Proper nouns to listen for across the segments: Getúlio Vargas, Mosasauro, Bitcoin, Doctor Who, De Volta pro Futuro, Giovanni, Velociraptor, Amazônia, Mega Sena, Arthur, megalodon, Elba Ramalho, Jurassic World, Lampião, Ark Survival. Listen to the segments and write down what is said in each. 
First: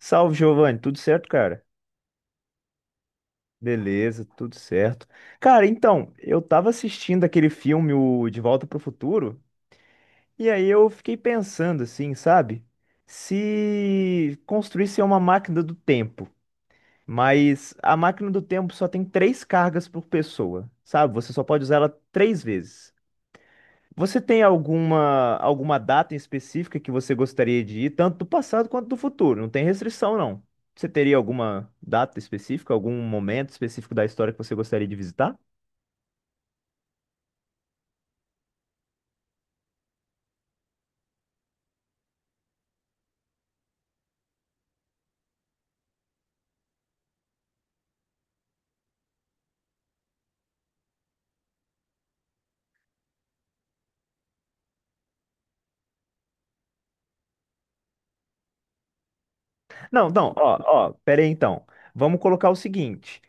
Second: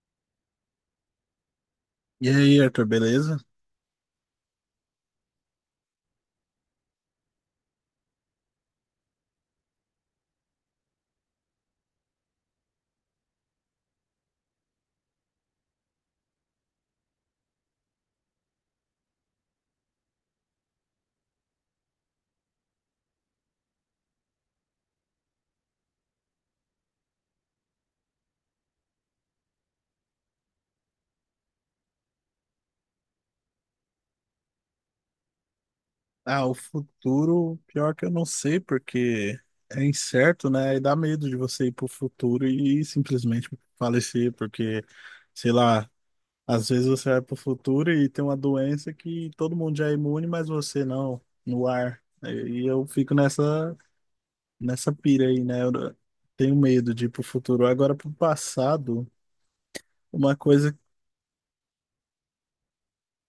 Salve, Giovanni, tudo certo, cara? E aí, Arthur, beleza? Beleza, tudo certo. Cara, então, eu tava assistindo aquele filme, o De Volta pro Futuro, e aí eu fiquei pensando assim, sabe? Se construísse uma máquina do tempo, mas a máquina do tempo só tem três cargas por pessoa, sabe? Você só pode usar ela três vezes. Você tem alguma data em específica que você gostaria de ir, tanto do passado quanto do futuro? Não tem restrição, não. Você teria alguma data específica, algum momento específico da história que você gostaria de visitar? Ah, o futuro, pior que eu não sei, porque é incerto, né? E dá medo de você ir pro futuro e simplesmente falecer, porque, sei lá, às vezes você vai pro futuro e tem uma doença que todo mundo já é imune, mas você não, no ar. E eu fico nessa pira aí, né? Eu tenho medo de ir pro futuro. Agora, pro passado, Não, não, uma ó, coisa. ó, pera aí então. Vamos colocar o seguinte.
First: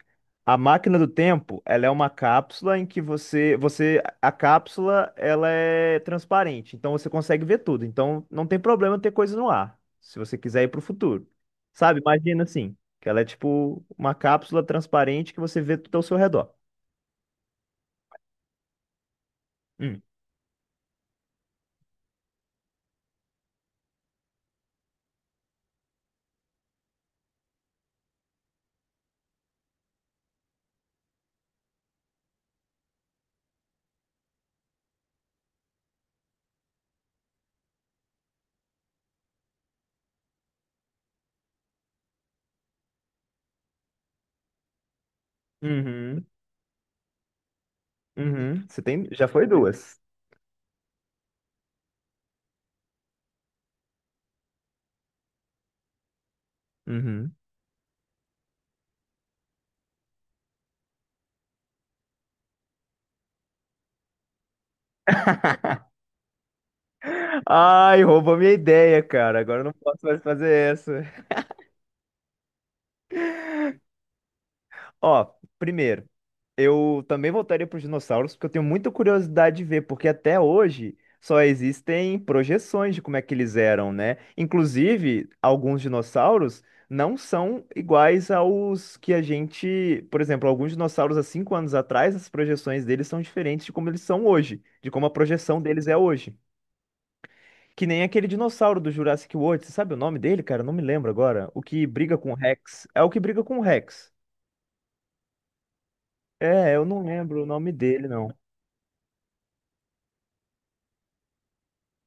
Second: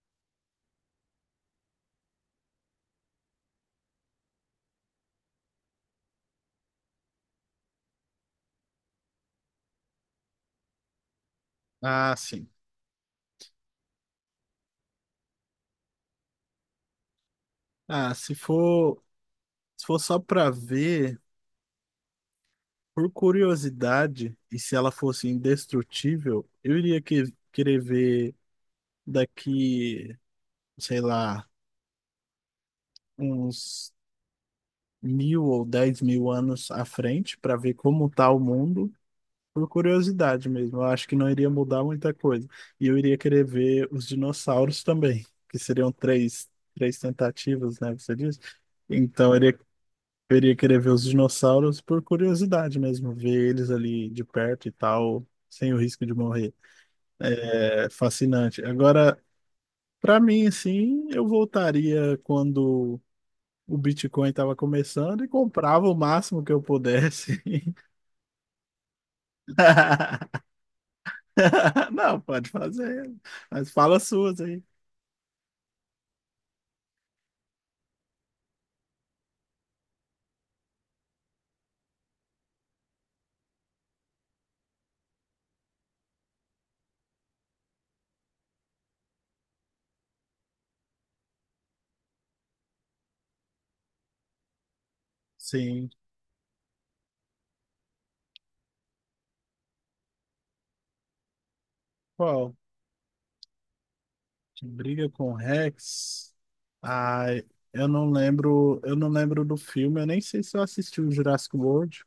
A máquina do tempo, ela é uma cápsula em que você, a cápsula, ela é transparente, então você consegue ver tudo. Então não tem problema ter coisa no ar, se você quiser ir para o futuro. Sabe? Ah, Imagina sim. assim, que ela é tipo uma cápsula transparente que você vê tudo ao seu redor. Ah, se for Hum. só pra ver. Por curiosidade, e se ela fosse indestrutível, eu iria querer ver daqui, sei lá, uns 1.000 ou 10.000 anos à frente, para ver como tá o mundo, por curiosidade mesmo. Eu acho que não iria mudar muita coisa. E eu iria querer ver os dinossauros também, que seriam Uhum. três tentativas, né? Você disse? Uhum. Você tem, já Então, eu foi iria, duas. eu iria querer ver os dinossauros por curiosidade mesmo, ver eles ali de perto e tal, sem o risco de morrer. Uhum. É fascinante. Agora, para mim, assim, eu voltaria quando o Bitcoin estava começando e comprava o máximo que eu pudesse. Ai, roubou minha ideia, cara. Agora eu não posso mais fazer essa. Não, pode fazer, mas fala as suas aí. Ó, primeiro, eu também voltaria para os dinossauros, porque eu tenho muita curiosidade de ver, porque até hoje só existem projeções de como é que eles eram, né? Inclusive, alguns dinossauros não são iguais aos que a gente. Por exemplo, alguns dinossauros há 5 anos atrás, as projeções deles são diferentes de como eles são hoje, de como a projeção deles Sim. é hoje. Que nem aquele dinossauro do Jurassic World, você sabe o nome dele, cara? Eu não me lembro agora. O que briga com o Qual? Rex. É o que briga com o Rex. Que briga com o Rex? É, eu não lembro Ai, o nome eu dele, não não. lembro, eu não lembro do filme, eu nem sei se eu assisti o Jurassic World.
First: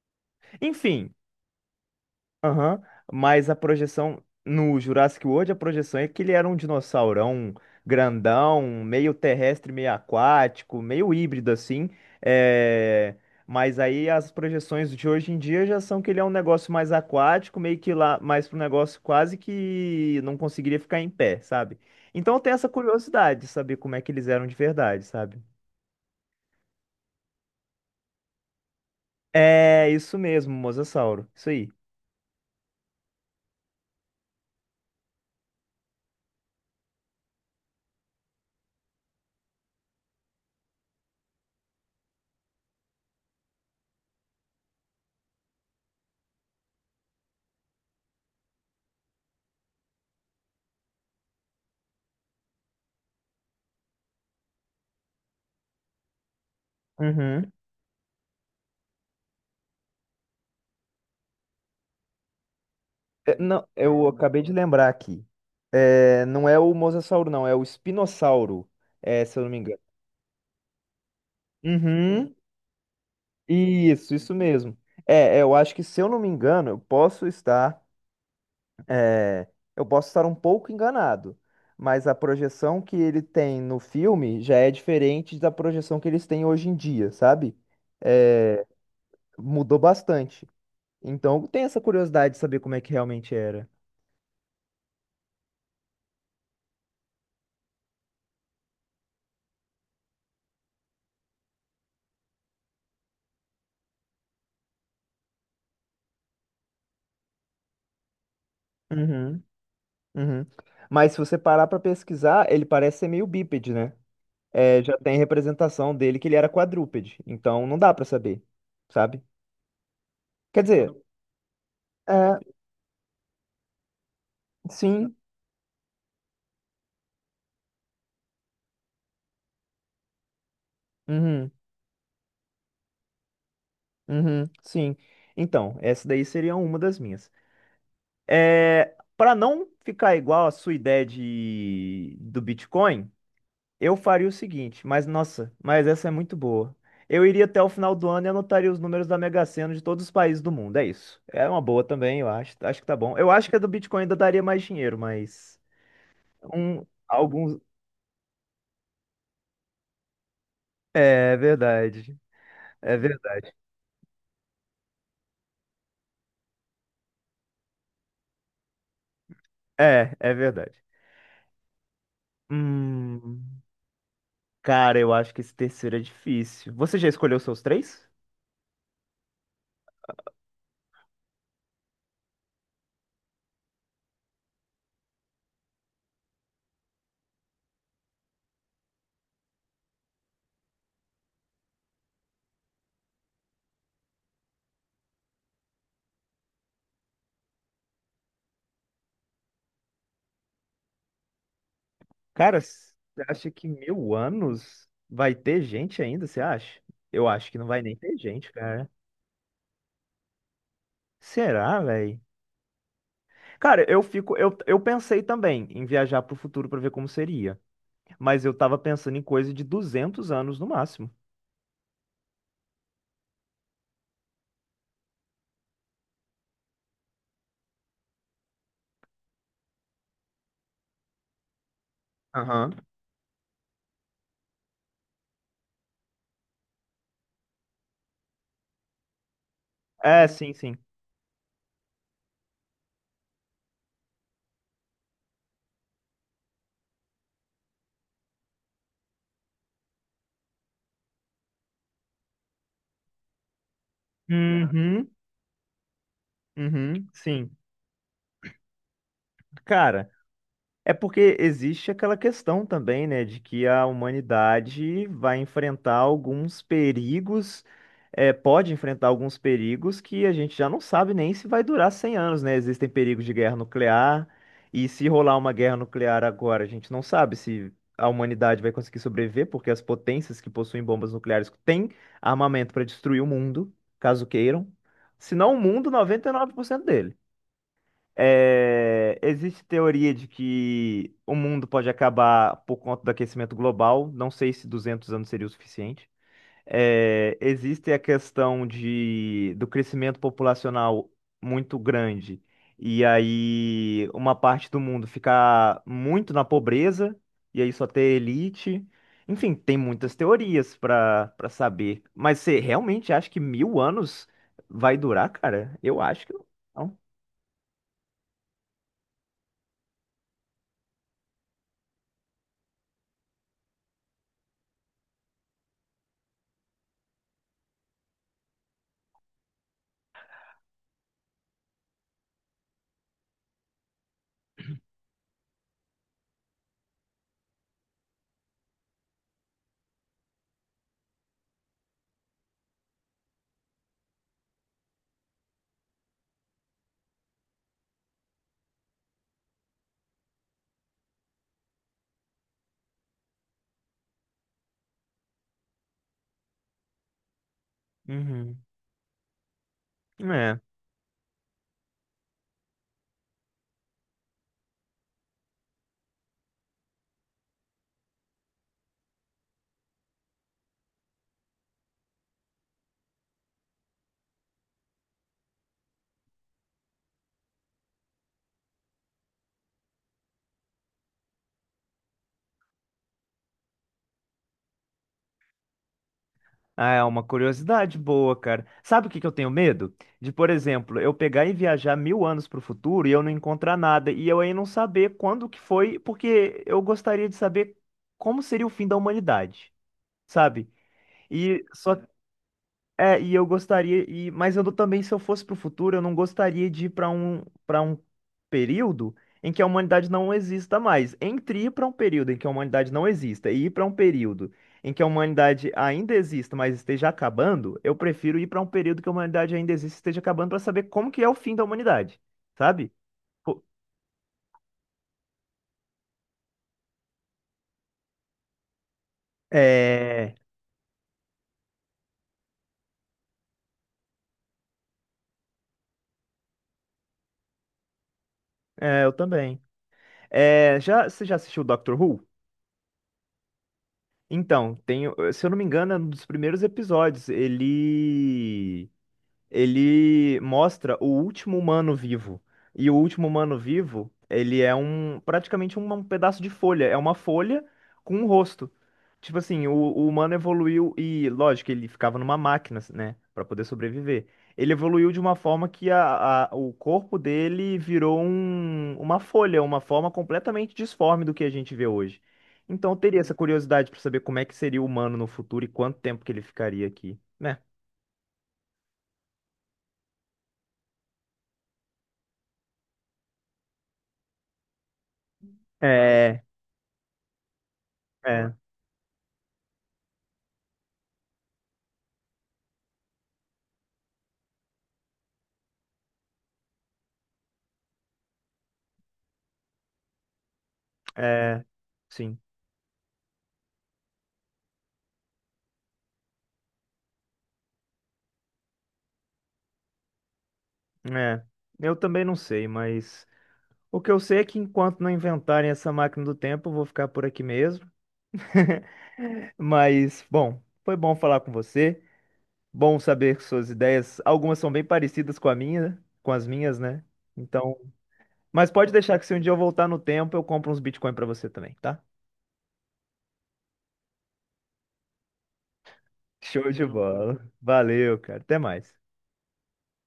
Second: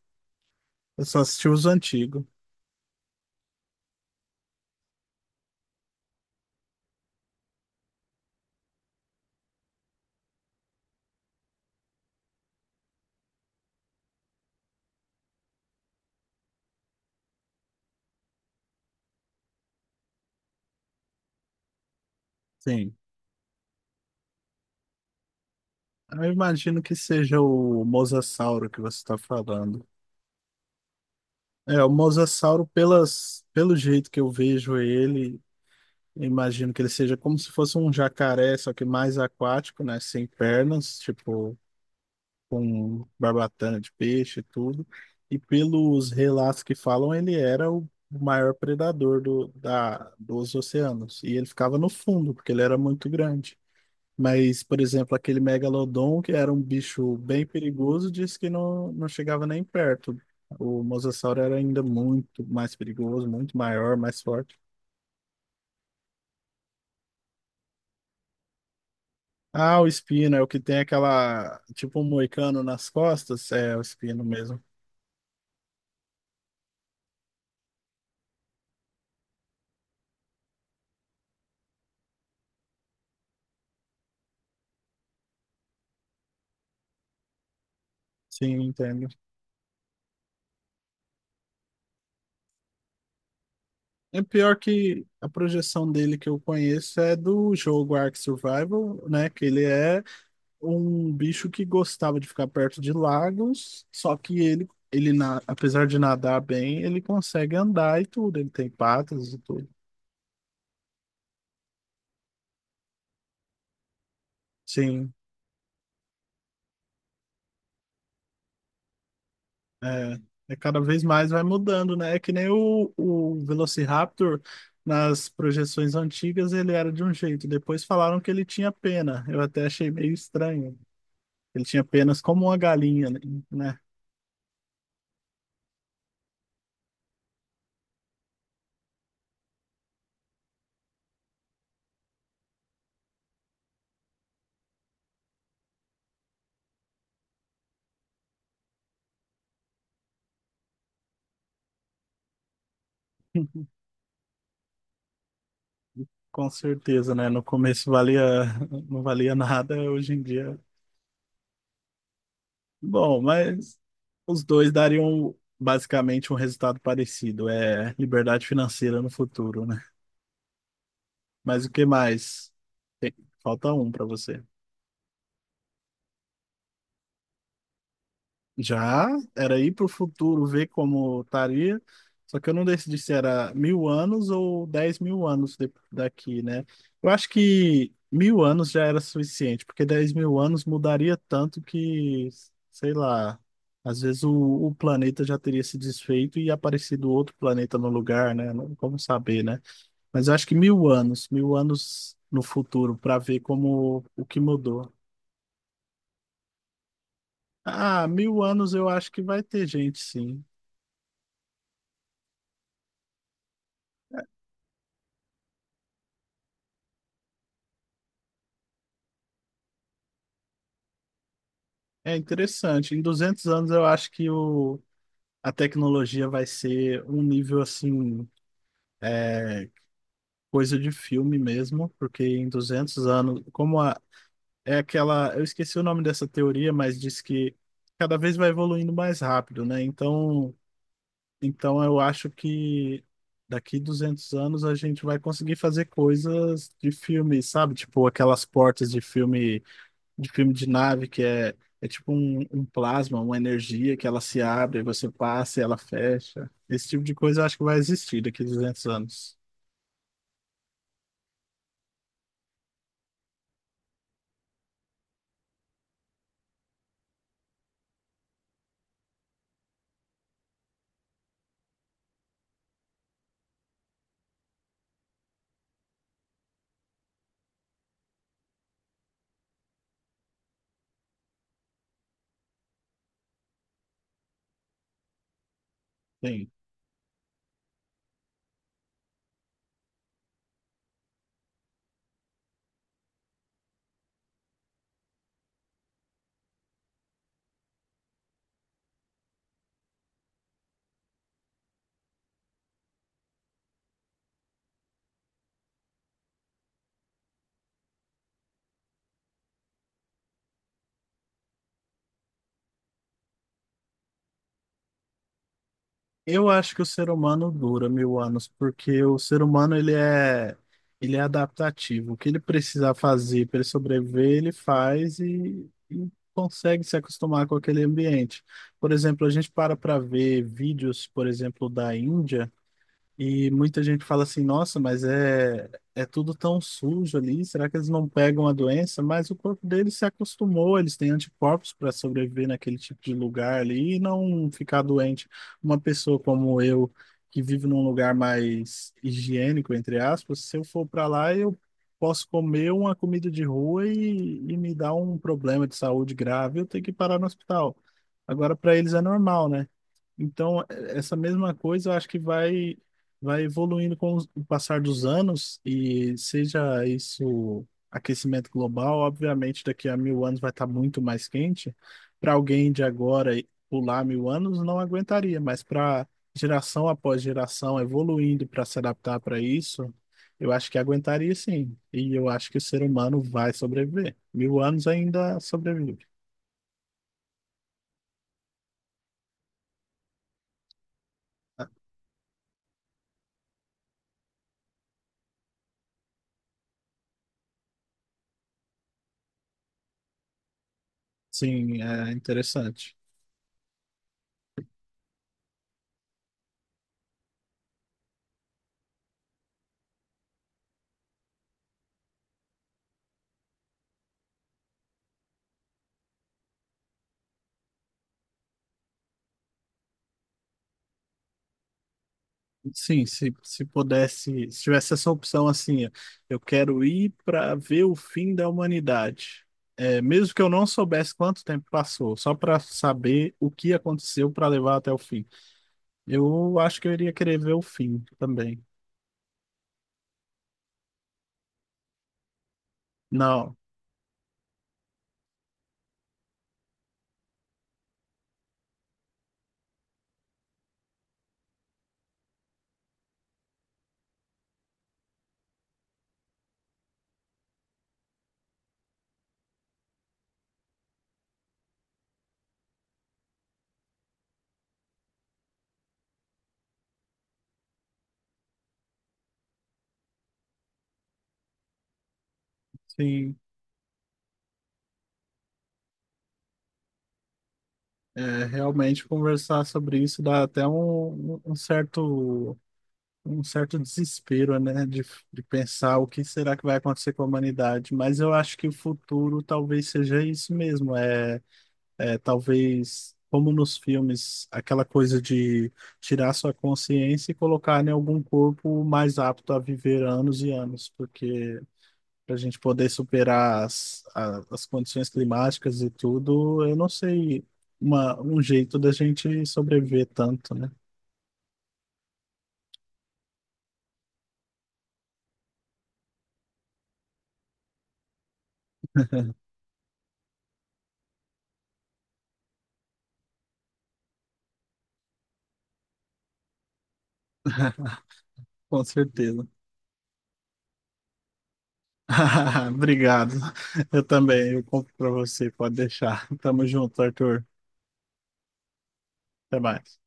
Eu Enfim, só assisti os antigos. aham, mas a projeção no Jurassic World, a projeção é que ele era um dinossaurão grandão, meio terrestre, meio aquático, meio híbrido assim. é, Mas aí as projeções de hoje em dia já são que ele é um negócio mais aquático, meio que lá, mais para um negócio quase que não conseguiria ficar em pé, sabe? Então eu tenho essa Sim. curiosidade de saber como é que eles eram de verdade, sabe? Eu imagino que seja o Mosasauro que você está falando. É isso mesmo, mosasauro. Isso aí. É, o mosasauro, pelo jeito que eu vejo ele, eu imagino que ele seja como se fosse um jacaré, só que mais aquático, né? Sem pernas, tipo, com barbatana de peixe e tudo. E pelos relatos que falam, ele era o maior predador dos oceanos. E ele ficava no fundo, porque ele era muito grande. Mas, por exemplo, aquele megalodon, que era um bicho bem Uhum. perigoso, disse que não, não chegava nem perto. O mosasauro era ainda muito mais perigoso, É, muito não, maior, eu mais acabei de forte. lembrar aqui. É, não é o mosasauro, não, é o espinossauro, é, se eu não me engano. Ah, o espino é o que tem aquela, tipo um Uhum, moicano nas costas, é o isso, espino isso mesmo. mesmo. É, é, eu acho que se eu não me engano, é, eu posso estar um pouco enganado, mas a projeção que ele tem no filme já é diferente da projeção que eles têm hoje em dia, sabe? Sim, É, entendo. mudou bastante. Então, eu tenho essa curiosidade de saber como é que realmente era. É pior que a projeção dele que eu conheço é do jogo Ark Survival, né? Que ele é um bicho que gostava de ficar perto de lagos, só que ele, apesar de nadar bem, ele consegue andar e tudo, ele tem patas e Uhum. tudo. Uhum. Mas se você parar pra pesquisar, ele parece ser meio bípede, né? É, já Sim, tem representação dele que ele era quadrúpede, então não dá pra saber, sabe? é, é Quer cada dizer, vez mais vai mudando, né? É que nem é, o Velociraptor, sim, nas projeções antigas ele era de um jeito, depois falaram que ele tinha pena, eu até achei meio estranho. uhum, Ele tinha penas como uma galinha, né? uhum, sim. Então, essa daí seria uma das minhas. É, para não ficar igual a sua ideia do Bitcoin. Eu faria o seguinte, mas nossa, mas essa é muito boa. Eu iria até o final do ano e anotaria os números da Mega Sena de todos os países do mundo. É isso. É uma boa também, eu acho. Acho que tá bom. Eu acho que a do Bitcoin ainda daria mais dinheiro, mas Com um, certeza, né? No alguns. começo valia, não valia nada, hoje em dia. É verdade. É Bom, verdade. mas os dois dariam basicamente um resultado parecido. É liberdade financeira no futuro, né? É, é verdade. Mas o que mais? Tem- Hum, Falta um para você. cara, eu acho que esse terceiro é difícil. Você já escolheu seus três? Já era ir para o futuro ver como estaria, só que eu não decidi se era 1.000 anos ou 10.000 anos daqui, né? Eu acho que 1.000 anos já era suficiente, porque 10.000 anos mudaria tanto que, sei lá, às vezes o planeta já teria se desfeito e aparecido outro planeta no lugar, né? Não como saber, né? Mas eu acho que 1.000 anos, 1.000 anos no Cara, você futuro, para ver acha que como mil o que anos mudou. vai ter gente ainda? Você acha? Eu acho que não vai nem Ah, ter 1.000 gente, anos eu cara. acho que vai ter gente, sim. Será, velho? Cara, eu fico, eu pensei também em viajar pro futuro pra ver como seria, mas eu tava pensando em coisa de 200 anos no máximo. É interessante. Em 200 anos, eu acho que a tecnologia vai ser um nível assim, é, coisa de filme mesmo, porque em Aham. 200 anos, como a, é aquela, eu esqueci o nome dessa teoria, mas diz que cada vez vai evoluindo mais rápido, né? É, sim, Então, sim. então eu acho que daqui 200 anos a gente vai conseguir fazer coisas de filme, sabe? Tipo aquelas portas de filme de nave, que é tipo um plasma, uma energia que ela se abre, aí você Uhum, passa e ela fecha. Esse tipo uhum. de coisa eu Sim. acho que vai existir daqui a 200 anos. Cara, é porque existe aquela questão também, né, de que a humanidade vai enfrentar alguns perigos, pode enfrentar alguns perigos que a gente já não sabe nem se vai durar 100 anos, né? Existem perigos de guerra nuclear, e se rolar uma guerra nuclear agora, a gente não sabe se a humanidade vai conseguir sobreviver, porque as potências que possuem bombas nucleares têm armamento para destruir o mundo, caso queiram, se não o mundo, noventa e Sim. nove por cento dele. É, existe teoria de que o mundo pode acabar por conta do aquecimento global. Não sei se 200 anos seria o suficiente. É, existe a questão de, do crescimento populacional muito grande e aí uma parte do mundo ficar muito na pobreza e aí só ter elite. Enfim, tem muitas teorias para saber. Mas você realmente acha que 1.000 anos vai durar, cara? Eu acho que Eu acho que o não. ser humano dura 1.000 anos, porque o ser humano ele é adaptativo. O que ele precisar fazer para ele sobreviver, ele faz e consegue se acostumar com aquele ambiente. Por exemplo, a gente para para ver vídeos, por exemplo, da Índia. E muita gente fala assim, nossa, mas é tudo tão sujo ali, será que eles não pegam a doença? Mas o corpo deles se acostumou, eles têm anticorpos para sobreviver naquele tipo de lugar ali e não ficar doente. Uma pessoa como eu, que vive num lugar mais higiênico, entre aspas, se eu for para lá, eu posso comer uma comida de rua e me dar um problema de saúde grave, eu tenho que parar no hospital. Agora, Uhum. para eles é normal, né? Então, essa mesma coisa eu acho que vai evoluindo com o passar dos anos, e seja isso aquecimento global, obviamente daqui a 1.000 anos vai estar muito mais quente. Para alguém de agora e pular 1.000 anos, não aguentaria, mas para geração após geração evoluindo para se adaptar para isso, eu acho que aguentaria sim. E eu acho que o ser humano vai sobreviver. 1.000 anos ainda sobrevive. Ah, é uma curiosidade boa, cara. Sabe o que que eu tenho medo? De, por exemplo, eu pegar e viajar 1.000 anos pro futuro e eu não encontrar nada, e eu aí não saber quando que foi, porque eu gostaria de saber como seria o fim da humanidade, sabe? E Sim, só, é interessante. E eu gostaria, mas eu não- também, se eu fosse para o futuro, eu não gostaria de ir para um período em que a humanidade não exista mais. Entre ir para um período em que a humanidade não exista e ir para um período em que a humanidade ainda exista, mas esteja acabando, eu prefiro ir para um período que a humanidade ainda existe e esteja acabando para saber como que é o fim da humanidade, sabe? Sim, se, Pô, se pudesse, se tivesse essa opção assim, ó, eu quero ir para ver o fim da humanidade. É, mesmo é, que eu não soubesse quanto tempo passou, só para saber o que aconteceu para levar até o fim. Eu acho que eu iria querer ver o fim também. é, eu também. É, você já assistiu Doctor Who? Não, Então, tem, se eu não me engano, é um dos primeiros episódios. Ele mostra o último humano vivo. E o último humano vivo, ele é um praticamente um pedaço de folha, é uma folha com um rosto. Tipo assim, o humano evoluiu e, lógico, ele ficava numa máquina, né, pra poder sobreviver. Ele evoluiu de uma forma que o corpo dele virou uma folha, uma forma completamente disforme do que a gente vê hoje. Então eu teria essa sim. curiosidade pra saber como é que seria o humano no futuro e quanto tempo que ele ficaria aqui, né? É, realmente conversar sobre isso dá até um certo desespero, né? De pensar o que É, será que vai acontecer com a humanidade. Mas eu é. acho que o futuro talvez seja isso mesmo. É talvez, como nos filmes, aquela coisa de tirar sua consciência e colocar em algum corpo mais apto a viver anos e anos, porque É, para sim. a gente poder superar as condições climáticas e tudo, eu não sei um jeito da gente sobreviver tanto, né? É. Eu também não sei, mas o que eu sei é que enquanto não inventarem essa máquina do tempo, eu vou ficar por aqui mesmo. Mas, bom, foi bom falar com você. Bom saber suas ideias. Algumas são bem parecidas com a minha, né? Com as minhas, né? Então, mas Com pode deixar que se um certeza. dia eu voltar no tempo, eu compro uns Bitcoin pra você também, tá? Obrigado. Eu também, eu compro para você, pode deixar. Tamo Show de junto, bola. Arthur. Valeu, cara. Até mais. Até mais.